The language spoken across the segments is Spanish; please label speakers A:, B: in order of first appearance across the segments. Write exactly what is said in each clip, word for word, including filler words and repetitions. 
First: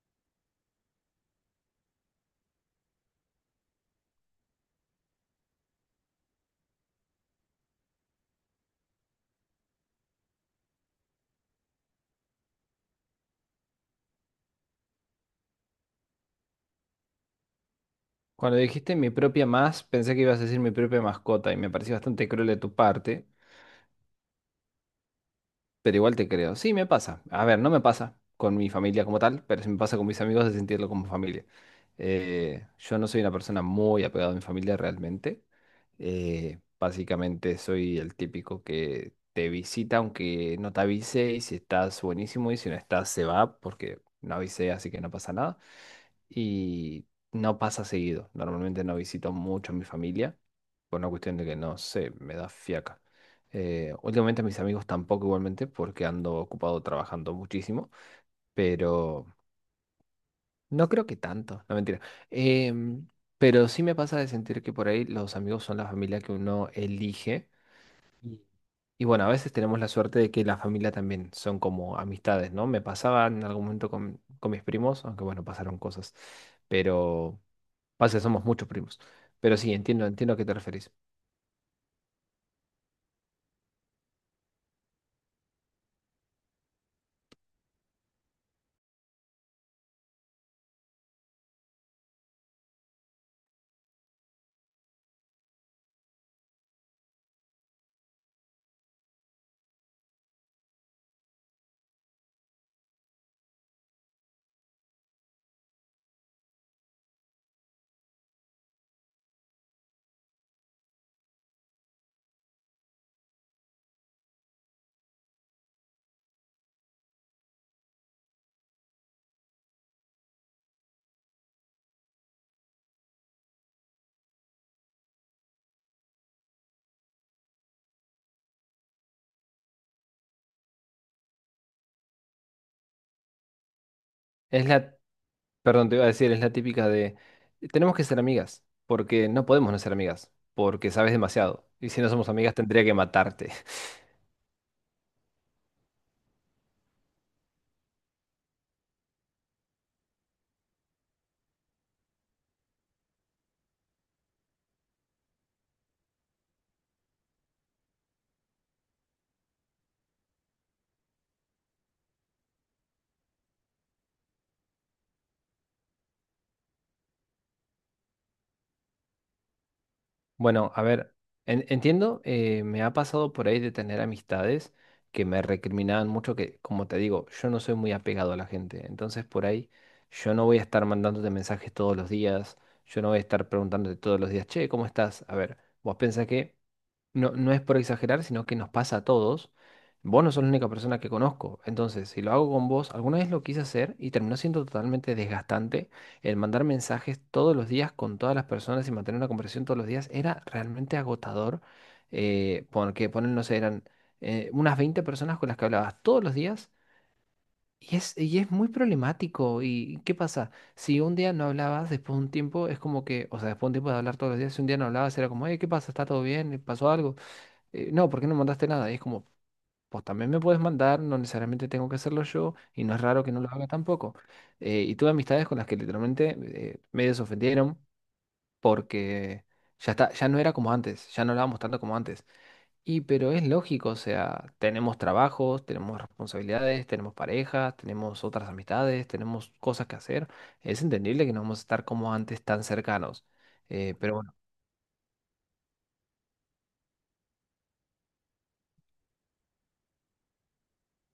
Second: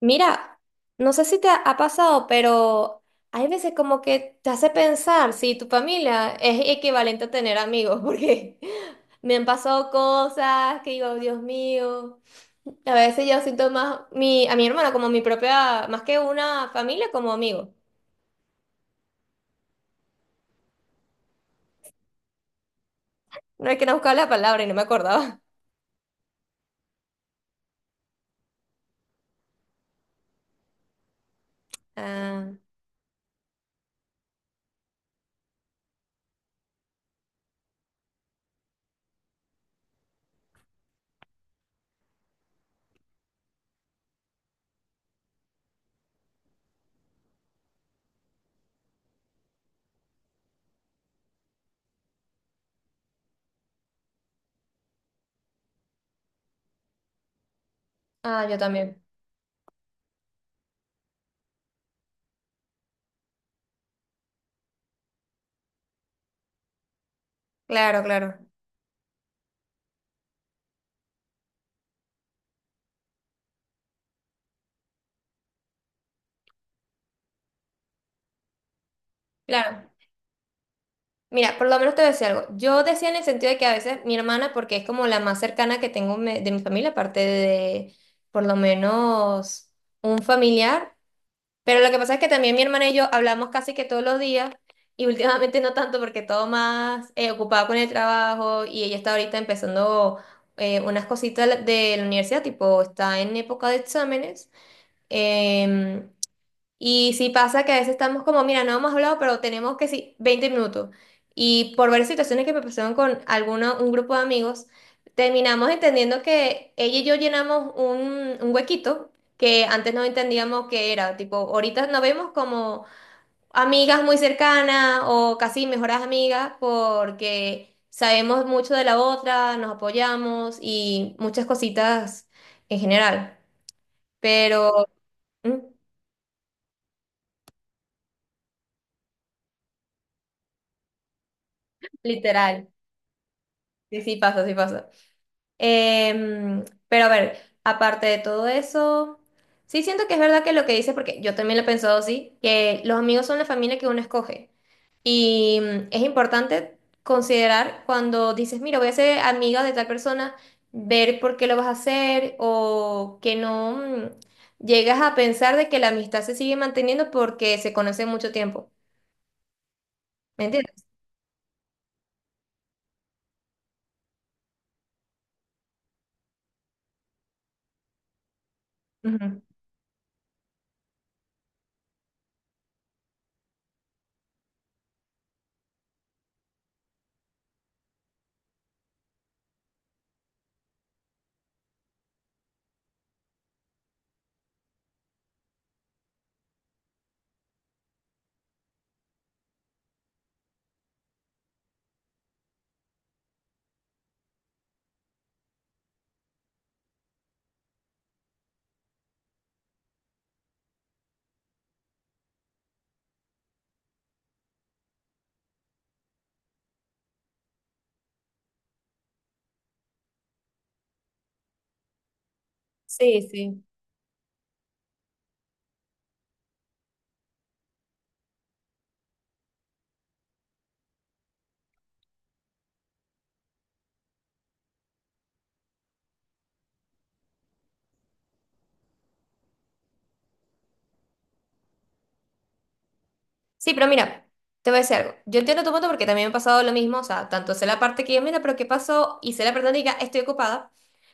A: Mira, no sé si te ha, ha pasado, pero hay veces como que te hace pensar si tu familia es equivalente a tener amigos, porque me han pasado cosas que digo, Dios mío. A veces yo siento más mi, a mi hermana como mi propia, más que una familia, como amigo.
B: Cuando dijiste mi propia más, pensé que ibas a decir mi propia mascota y me pareció bastante cruel de tu parte,
A: No hay que no buscar la palabra y no me acordaba.
B: pero igual te creo. Sí, me pasa. A ver, no me pasa con mi familia como tal, pero sí me pasa con mis amigos de sentirlo como familia.
A: Ah,
B: Eh, yo no soy una persona muy apegada a mi familia realmente. Eh, básicamente soy el típico que te visita aunque no te avise y si estás buenísimo y si no estás se va porque no avisé, así que no pasa nada y no pasa seguido. Normalmente no visito mucho a mi familia, por una cuestión de que no sé, me da fiaca. Eh, últimamente a mis amigos tampoco igualmente, porque ando ocupado trabajando muchísimo,
A: ah, yo también.
B: pero no creo que tanto, no mentira. Em, pero sí me pasa de sentir que por ahí los amigos son la familia que uno elige.
A: Claro,
B: Y
A: claro.
B: y bueno, a veces tenemos la suerte de que la familia también son como amistades, ¿no? Me pasaba en algún momento con, con mis primos, aunque bueno, pasaron cosas, pero... Pasa, que somos muchos primos. Pero sí,
A: Claro.
B: entiendo, entiendo a qué te referís.
A: Mira, por lo menos te voy a decir algo. Yo decía en el sentido de que a veces mi hermana, porque es como la más cercana que tengo me- de mi familia, aparte de por lo menos un familiar, pero lo que pasa es que también mi hermana y yo hablamos casi que todos los días y últimamente no tanto porque todo más eh, ocupado con el trabajo y ella está ahorita empezando eh, unas cositas de la de la universidad, tipo está en época de exámenes. em, y sí pasa que a veces estamos como, mira, no hemos hablado, pero tenemos que sí, veinte minutos. Y por varias situaciones que me pasaron con alguno, un grupo de amigos, terminamos entendiendo que ella y yo llenamos un, un huequito que antes no entendíamos que era. Tipo, ahorita nos vemos como amigas muy cercanas o casi mejoras amigas porque sabemos mucho de la otra, nos apoyamos y muchas cositas en general.
B: Es
A: Pero,
B: la,
A: mm,
B: Perdón, te iba a decir, es la típica de, tenemos que ser amigas, porque no podemos no ser amigas, porque sabes demasiado. Y si no somos amigas,
A: literal,
B: tendría que matarte.
A: sí, sí pasa, sí pasa. Em, pero a ver, aparte de todo eso, sí siento que es verdad que lo que dices, porque yo también lo he pensado así, que los amigos son la familia que uno escoge. Y mm, es importante considerar cuando dices, mira, voy a ser amiga de tal persona, ver por qué lo vas a hacer o que no mm, llegas a pensar de que la amistad se sigue manteniendo porque se conoce mucho tiempo. ¿Me
B: Bueno, a
A: entiendes?
B: ver, en- entiendo, eh, me ha pasado por ahí de tener amistades que me recriminaban mucho, que, como te digo, yo no soy muy apegado a la gente. Entonces,
A: Ujú.
B: por ahí, yo no voy a estar mandándote mensajes todos los días, yo no voy a estar preguntándote todos los días, che, ¿cómo estás? A ver, vos pensás que... no, no es por exagerar, sino que nos pasa a todos. Vos no sos la única persona que conozco. Entonces, si lo hago con vos, alguna vez lo quise hacer y terminó siendo totalmente desgastante. El mandar mensajes todos los días con todas las personas y mantener una conversación todos los días era realmente agotador. Eh, porque ponen, no sé, eran eh, unas veinte personas con las que hablabas todos los días. Y es, y es muy problemático. ¿Y qué pasa? Si un día no hablabas, después de un tiempo, es como que, o sea, después de un tiempo de hablar todos los días, si un día no hablabas, era como, hey, ¿qué pasa? ¿Está todo bien? ¿Pasó algo? Eh, no, ¿por qué no mandaste nada? Y es como, pues también me puedes mandar, no necesariamente tengo que hacerlo yo, y no es raro
A: Sí,
B: que no lo
A: sí.
B: haga tampoco. Eh, y tuve amistades con las que literalmente eh, medio se ofendieron porque ya está, ya no era como antes, ya no hablábamos tanto como antes. Y pero es lógico, o sea, tenemos trabajos, tenemos responsabilidades, tenemos parejas, tenemos otras amistades, tenemos cosas que hacer. Es entendible que no vamos a estar como antes tan cercanos.
A: Sí, pero
B: Eh, pero
A: mira,
B: bueno,
A: te voy a decir algo. Yo entiendo tu punto porque también me ha pasado lo mismo, o sea, tanto sé la parte que yo, mira, pero ¿qué pasó? Y sé la parte donde diga, estoy ocupada,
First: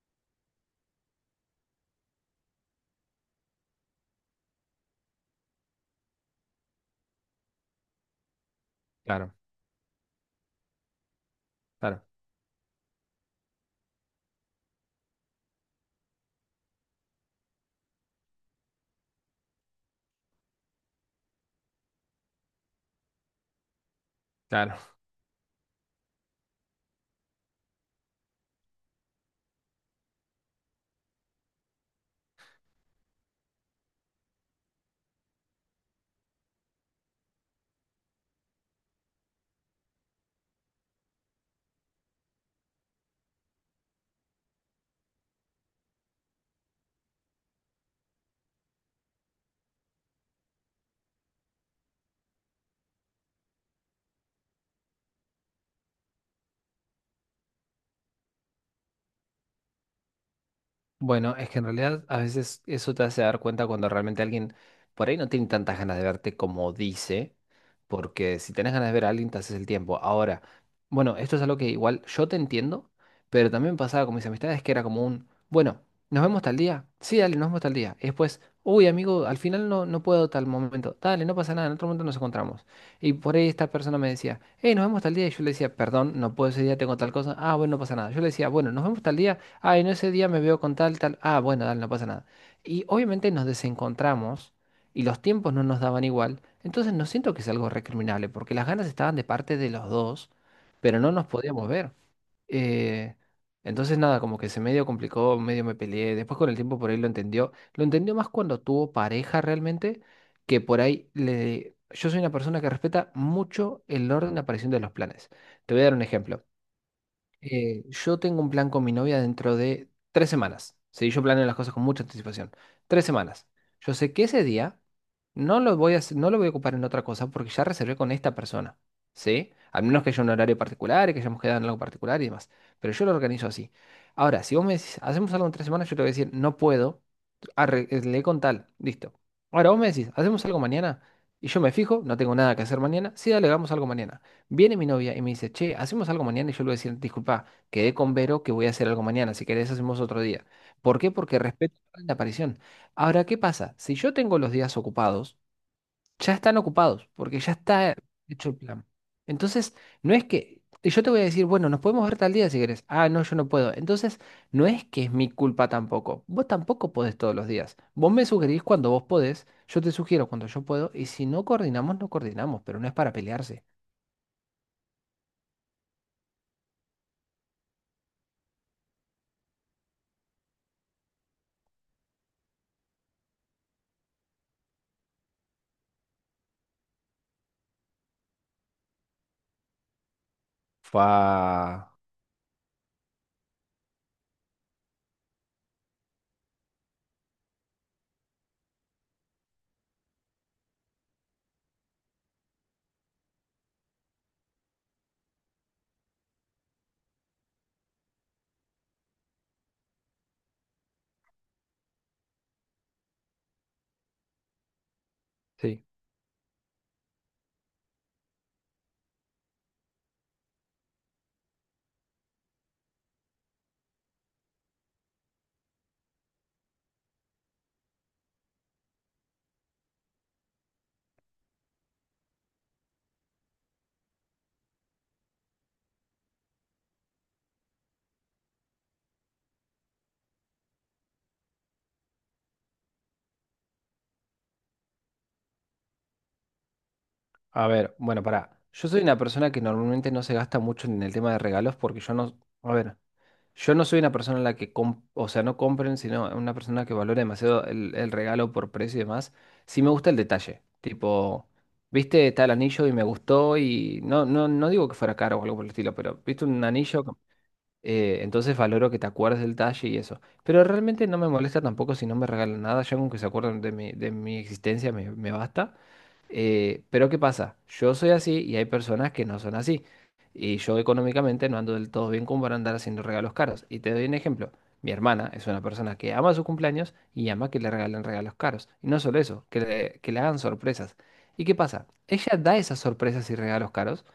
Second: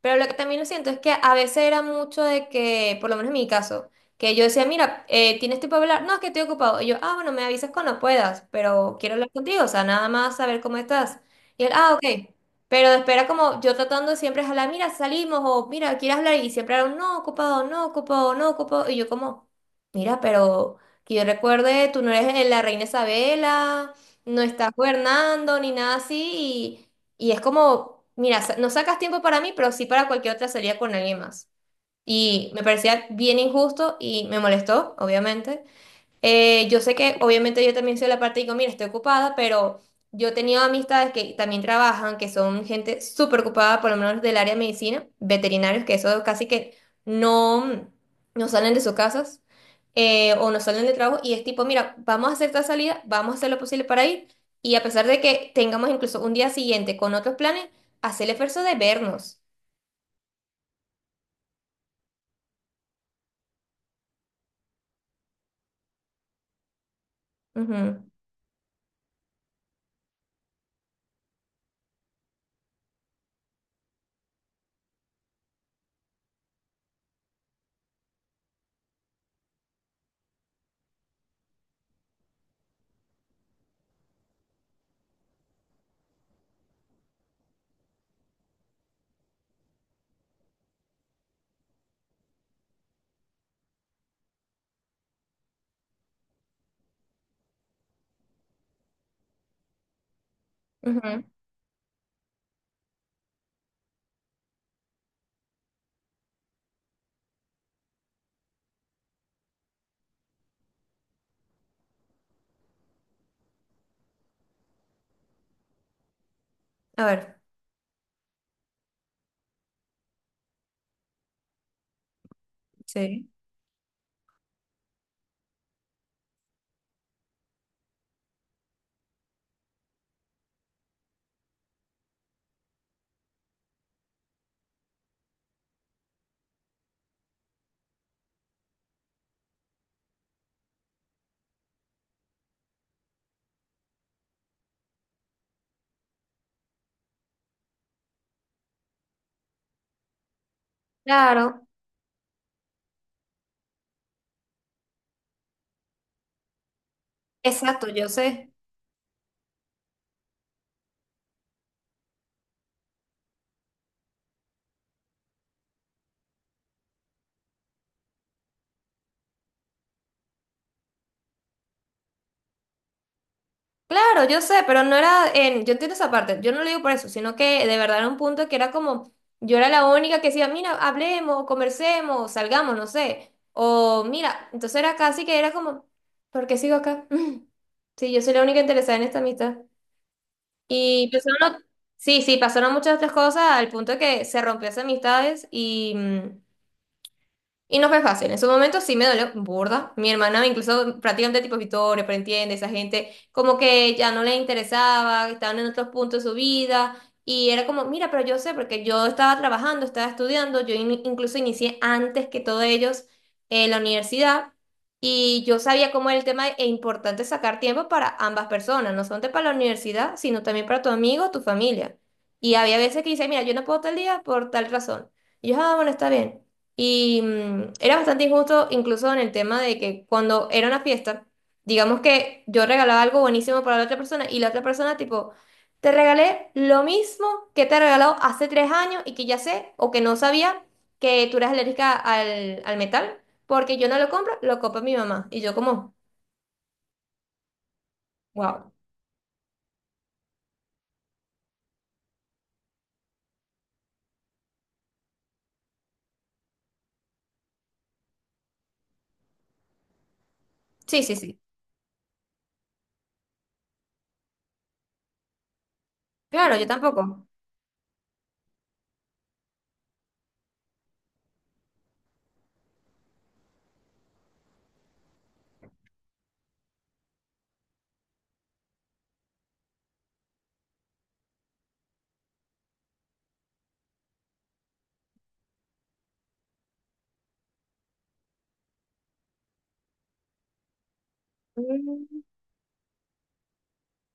A: pero lo que también lo siento es que a veces era mucho de que, por lo menos en mi caso, que yo decía, mira, eh, ¿tienes tiempo para hablar? No, es que estoy ocupado. Y yo, ah, bueno, me avisas cuando puedas, pero quiero hablar
B: claro,
A: contigo, o sea, nada más saber cómo estás. Y él, ah,
B: claro,
A: ok. Pero espera como yo tratando de siempre es hablar, mira, salimos, o mira, ¿quieres hablar? Y siempre era un no, ocupado, no, ocupado, no, ocupado. Y yo como, mira, pero que yo recuerde, tú no eres eh, la reina Isabela, no estás
B: claro.
A: gobernando, ni nada así, y es como, mira, sa- no sacas tiempo para mí, pero sí para cualquier otra salida con alguien más. Y me parecía bien injusto y me molestó, obviamente. Eh, yo sé que obviamente yo también soy la parte y digo, mira, estoy ocupada, pero yo he tenido amistades que también trabajan, que son gente súper ocupada, por lo menos del área de medicina, veterinarios, que eso casi que no, mm, no salen de sus casas eh, o no salen de trabajo y es tipo, mira, vamos a hacer esta salida, vamos a hacer lo posible para ir y a pesar de que tengamos incluso un día siguiente con otros planes, hacer el esfuerzo de vernos.
B: Bueno, es que en realidad a veces eso te hace dar cuenta cuando realmente alguien por ahí no tiene tantas ganas de verte como dice,
A: Ujú,
B: porque si tenés ganas de ver a alguien te haces el tiempo. Ahora, bueno, esto es algo que igual yo te entiendo, pero también pasaba con mis amistades que era como un, bueno, ¿nos vemos tal día? Sí, dale, nos vemos tal día. Y después, uy, amigo, al final no, no puedo tal momento. Dale, no pasa nada, en otro momento nos encontramos. Y por ahí esta persona me decía, hey, nos vemos tal día. Y yo le decía, perdón, no puedo ese día, tengo tal cosa. Ah, bueno, no pasa nada. Yo le decía, bueno, nos vemos tal día. Ay, en ese día me veo con tal, tal. Ah, bueno, dale, no pasa nada. Y obviamente nos desencontramos y los tiempos no nos daban igual. Entonces no siento que sea algo recriminable porque las ganas estaban de parte de los dos, pero no
A: ujú.
B: nos podíamos ver. Eh, entonces nada, como que se medio complicó, medio me peleé. Después con el tiempo por ahí lo entendió. Lo entendió más cuando tuvo pareja realmente, que por ahí le... Yo soy una persona que respeta mucho el orden de aparición de los planes. Te voy a dar un ejemplo.
A: A ver.
B: Eh, yo tengo un plan con mi novia dentro de tres semanas. Sí, yo planeo las cosas con mucha anticipación. Tres
A: Sí.
B: semanas. Yo sé que ese día no lo voy a, hacer- no lo voy a ocupar en otra cosa porque ya reservé con esta persona. ¿Sí? Al menos que haya un horario particular y que hayamos quedado en algo particular y demás. Pero yo lo organizo así. Ahora, si vos me decís, hacemos algo en tres semanas, yo te voy a decir, no puedo. Arreglé con tal. Listo. Ahora vos me decís, hacemos algo mañana. Y yo me fijo, no tengo nada que hacer mañana. Sí, dale, hagamos algo mañana. Viene mi novia y me dice, che, hacemos algo mañana. Y yo le voy a decir, disculpa, quedé con Vero que voy a hacer algo mañana. Si querés, hacemos otro día. ¿Por qué? Porque
A: Claro,
B: respeto la aparición. Ahora, ¿qué pasa? Si yo tengo los días ocupados, ya están ocupados, porque ya
A: exacto,
B: está
A: yo
B: hecho
A: sé.
B: el plan. Entonces, no es que y yo te voy a decir, bueno, nos podemos ver tal día si querés. Ah, no, yo no puedo. Entonces, no es que es mi culpa tampoco. Vos tampoco podés todos los días. Vos me sugerís cuando vos podés, yo te sugiero cuando yo puedo, y si no coordinamos, no coordinamos, pero no es para pelearse.
A: Claro, yo sé, pero no era en, yo entiendo esa parte, yo no lo digo por eso, sino que de verdad era un punto que era como, yo era la única que decía, mira, hablemos, conversemos, salgamos, no sé, o mira, entonces era casi que era como, ¿por qué sigo acá? Sí, yo soy la única interesada en esta amistad. Y pasaron, ot-
B: Fua.
A: sí, sí, pasaron muchas otras cosas al punto de que se rompió esas amistades y mm, y no fue fácil. En su momento sí me dolió burda. Mi hermana, incluso prácticamente tipo Vittorio, pero entiende, esa gente como que ya no le interesaba, estaban en otros puntos de su vida. Y era como, mira, pero yo sé, porque yo estaba trabajando, estaba estudiando, yo in- incluso inicié antes que todos ellos eh, la universidad. Y yo
B: Sí,
A: sabía cómo era el tema e importante sacar tiempo para ambas personas, no solamente para la universidad, sino también para tu amigo, tu familia. Y había veces que dice, mira, yo no puedo tal día por tal razón. Y yo, ah, bueno, está bien. Y mm, era bastante injusto incluso en el tema de que cuando era una fiesta, digamos que yo regalaba algo buenísimo para la otra persona y la otra persona tipo, te regalé lo mismo que te he regalado hace tres años y que ya sé o que no sabía que tú eras alérgica al, al metal, porque yo no lo compro, lo compra mi mamá. Y yo como,
B: a ver, bueno, para.
A: wow.
B: Yo soy una persona que normalmente no se gasta mucho en el tema de regalos porque yo no, a ver, yo no soy una persona en la que, com- o sea, no compren, sino una persona que valora demasiado el, el regalo por precio y demás. Sí me gusta el detalle,
A: Sí, sí, sí.
B: tipo, viste, está el anillo y me gustó y no, no, no digo que fuera caro o algo por el estilo, pero viste
A: Claro,
B: un
A: yo
B: anillo.
A: tampoco.
B: Eh, entonces valoro que te acuerdes del talle y eso. Pero realmente no me molesta tampoco si no me regalan nada. Ya con que se acuerden de mi, de mi existencia me, me basta. Eh, pero ¿qué pasa? Yo soy así y hay personas que no son así. Y yo económicamente no ando del todo bien como para andar haciendo regalos caros. Y te doy un ejemplo. Mi hermana es una persona que ama sus cumpleaños y ama que le regalen regalos caros. Y no solo eso, que le, que le hagan sorpresas. ¿Y qué pasa?
A: Mm.
B: Ella da esas sorpresas y regalos caros,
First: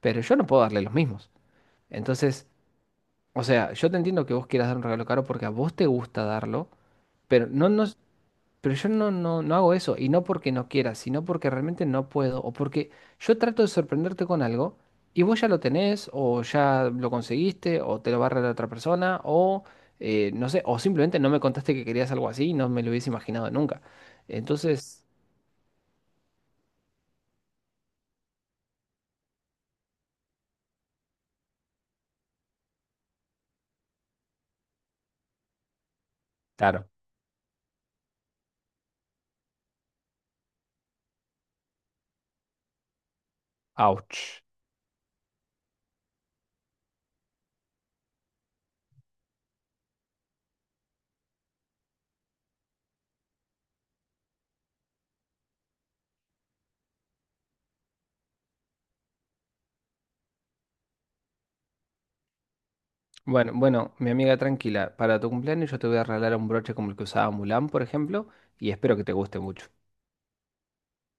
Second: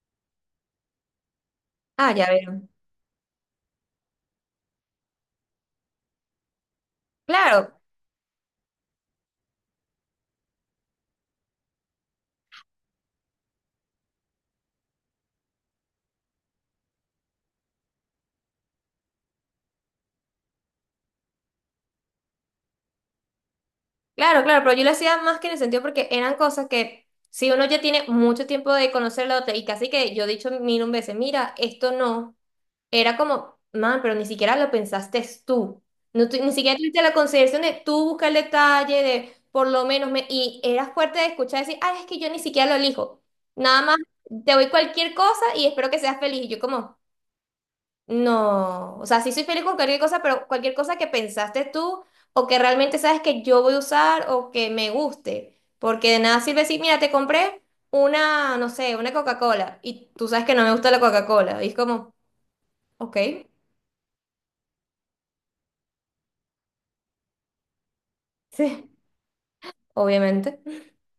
B: pero yo no puedo darle los mismos.
A: Ah, ya
B: Entonces...
A: veo.
B: O sea, yo te entiendo que vos quieras dar un regalo caro porque a vos te gusta darlo, pero no,
A: Claro,
B: no, pero yo no, no, no hago eso, y no porque no quiera, sino porque realmente no puedo, o porque yo trato de sorprenderte con algo, y vos ya lo tenés, o ya lo conseguiste, o te lo va a regalar otra persona, o eh, no sé, o simplemente no me contaste que querías algo así y no me lo hubiese imaginado nunca.
A: Claro, claro, pero yo lo
B: Entonces,
A: hacía más que en el sentido porque eran cosas que si uno ya tiene mucho tiempo de conocer la otra y casi que yo he dicho mil un veces, mira, esto no, era como, man, pero ni siquiera lo pensaste tú, no, tu- ni siquiera
B: claro,
A: tuviste la consideración de tú buscar el detalle, de por lo menos, me, y eras fuerte de escuchar decir, ay, es que yo ni siquiera lo elijo, nada más
B: ouch.
A: te doy cualquier cosa y espero que seas feliz, y yo como... No, o sea, sí soy feliz con cualquier cosa, pero cualquier cosa que pensaste tú o que realmente sabes que yo voy a usar o que me guste, porque de nada sirve decir, mira, te compré una, no sé, una Coca-Cola y tú sabes que no me gusta la Coca-Cola. Y es como, ok,
B: Bueno, bueno, mi amiga tranquila, para tu cumpleaños yo te voy a regalar un broche como el que usaba Mulan, por ejemplo, y
A: sí,
B: espero que te guste mucho.
A: obviamente.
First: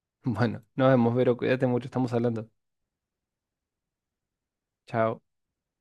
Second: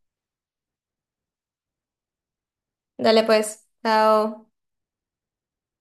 B: Bueno, nos vemos, Vero, cuídate mucho, estamos hablando.
A: Dale pues, chao.
B: Chao.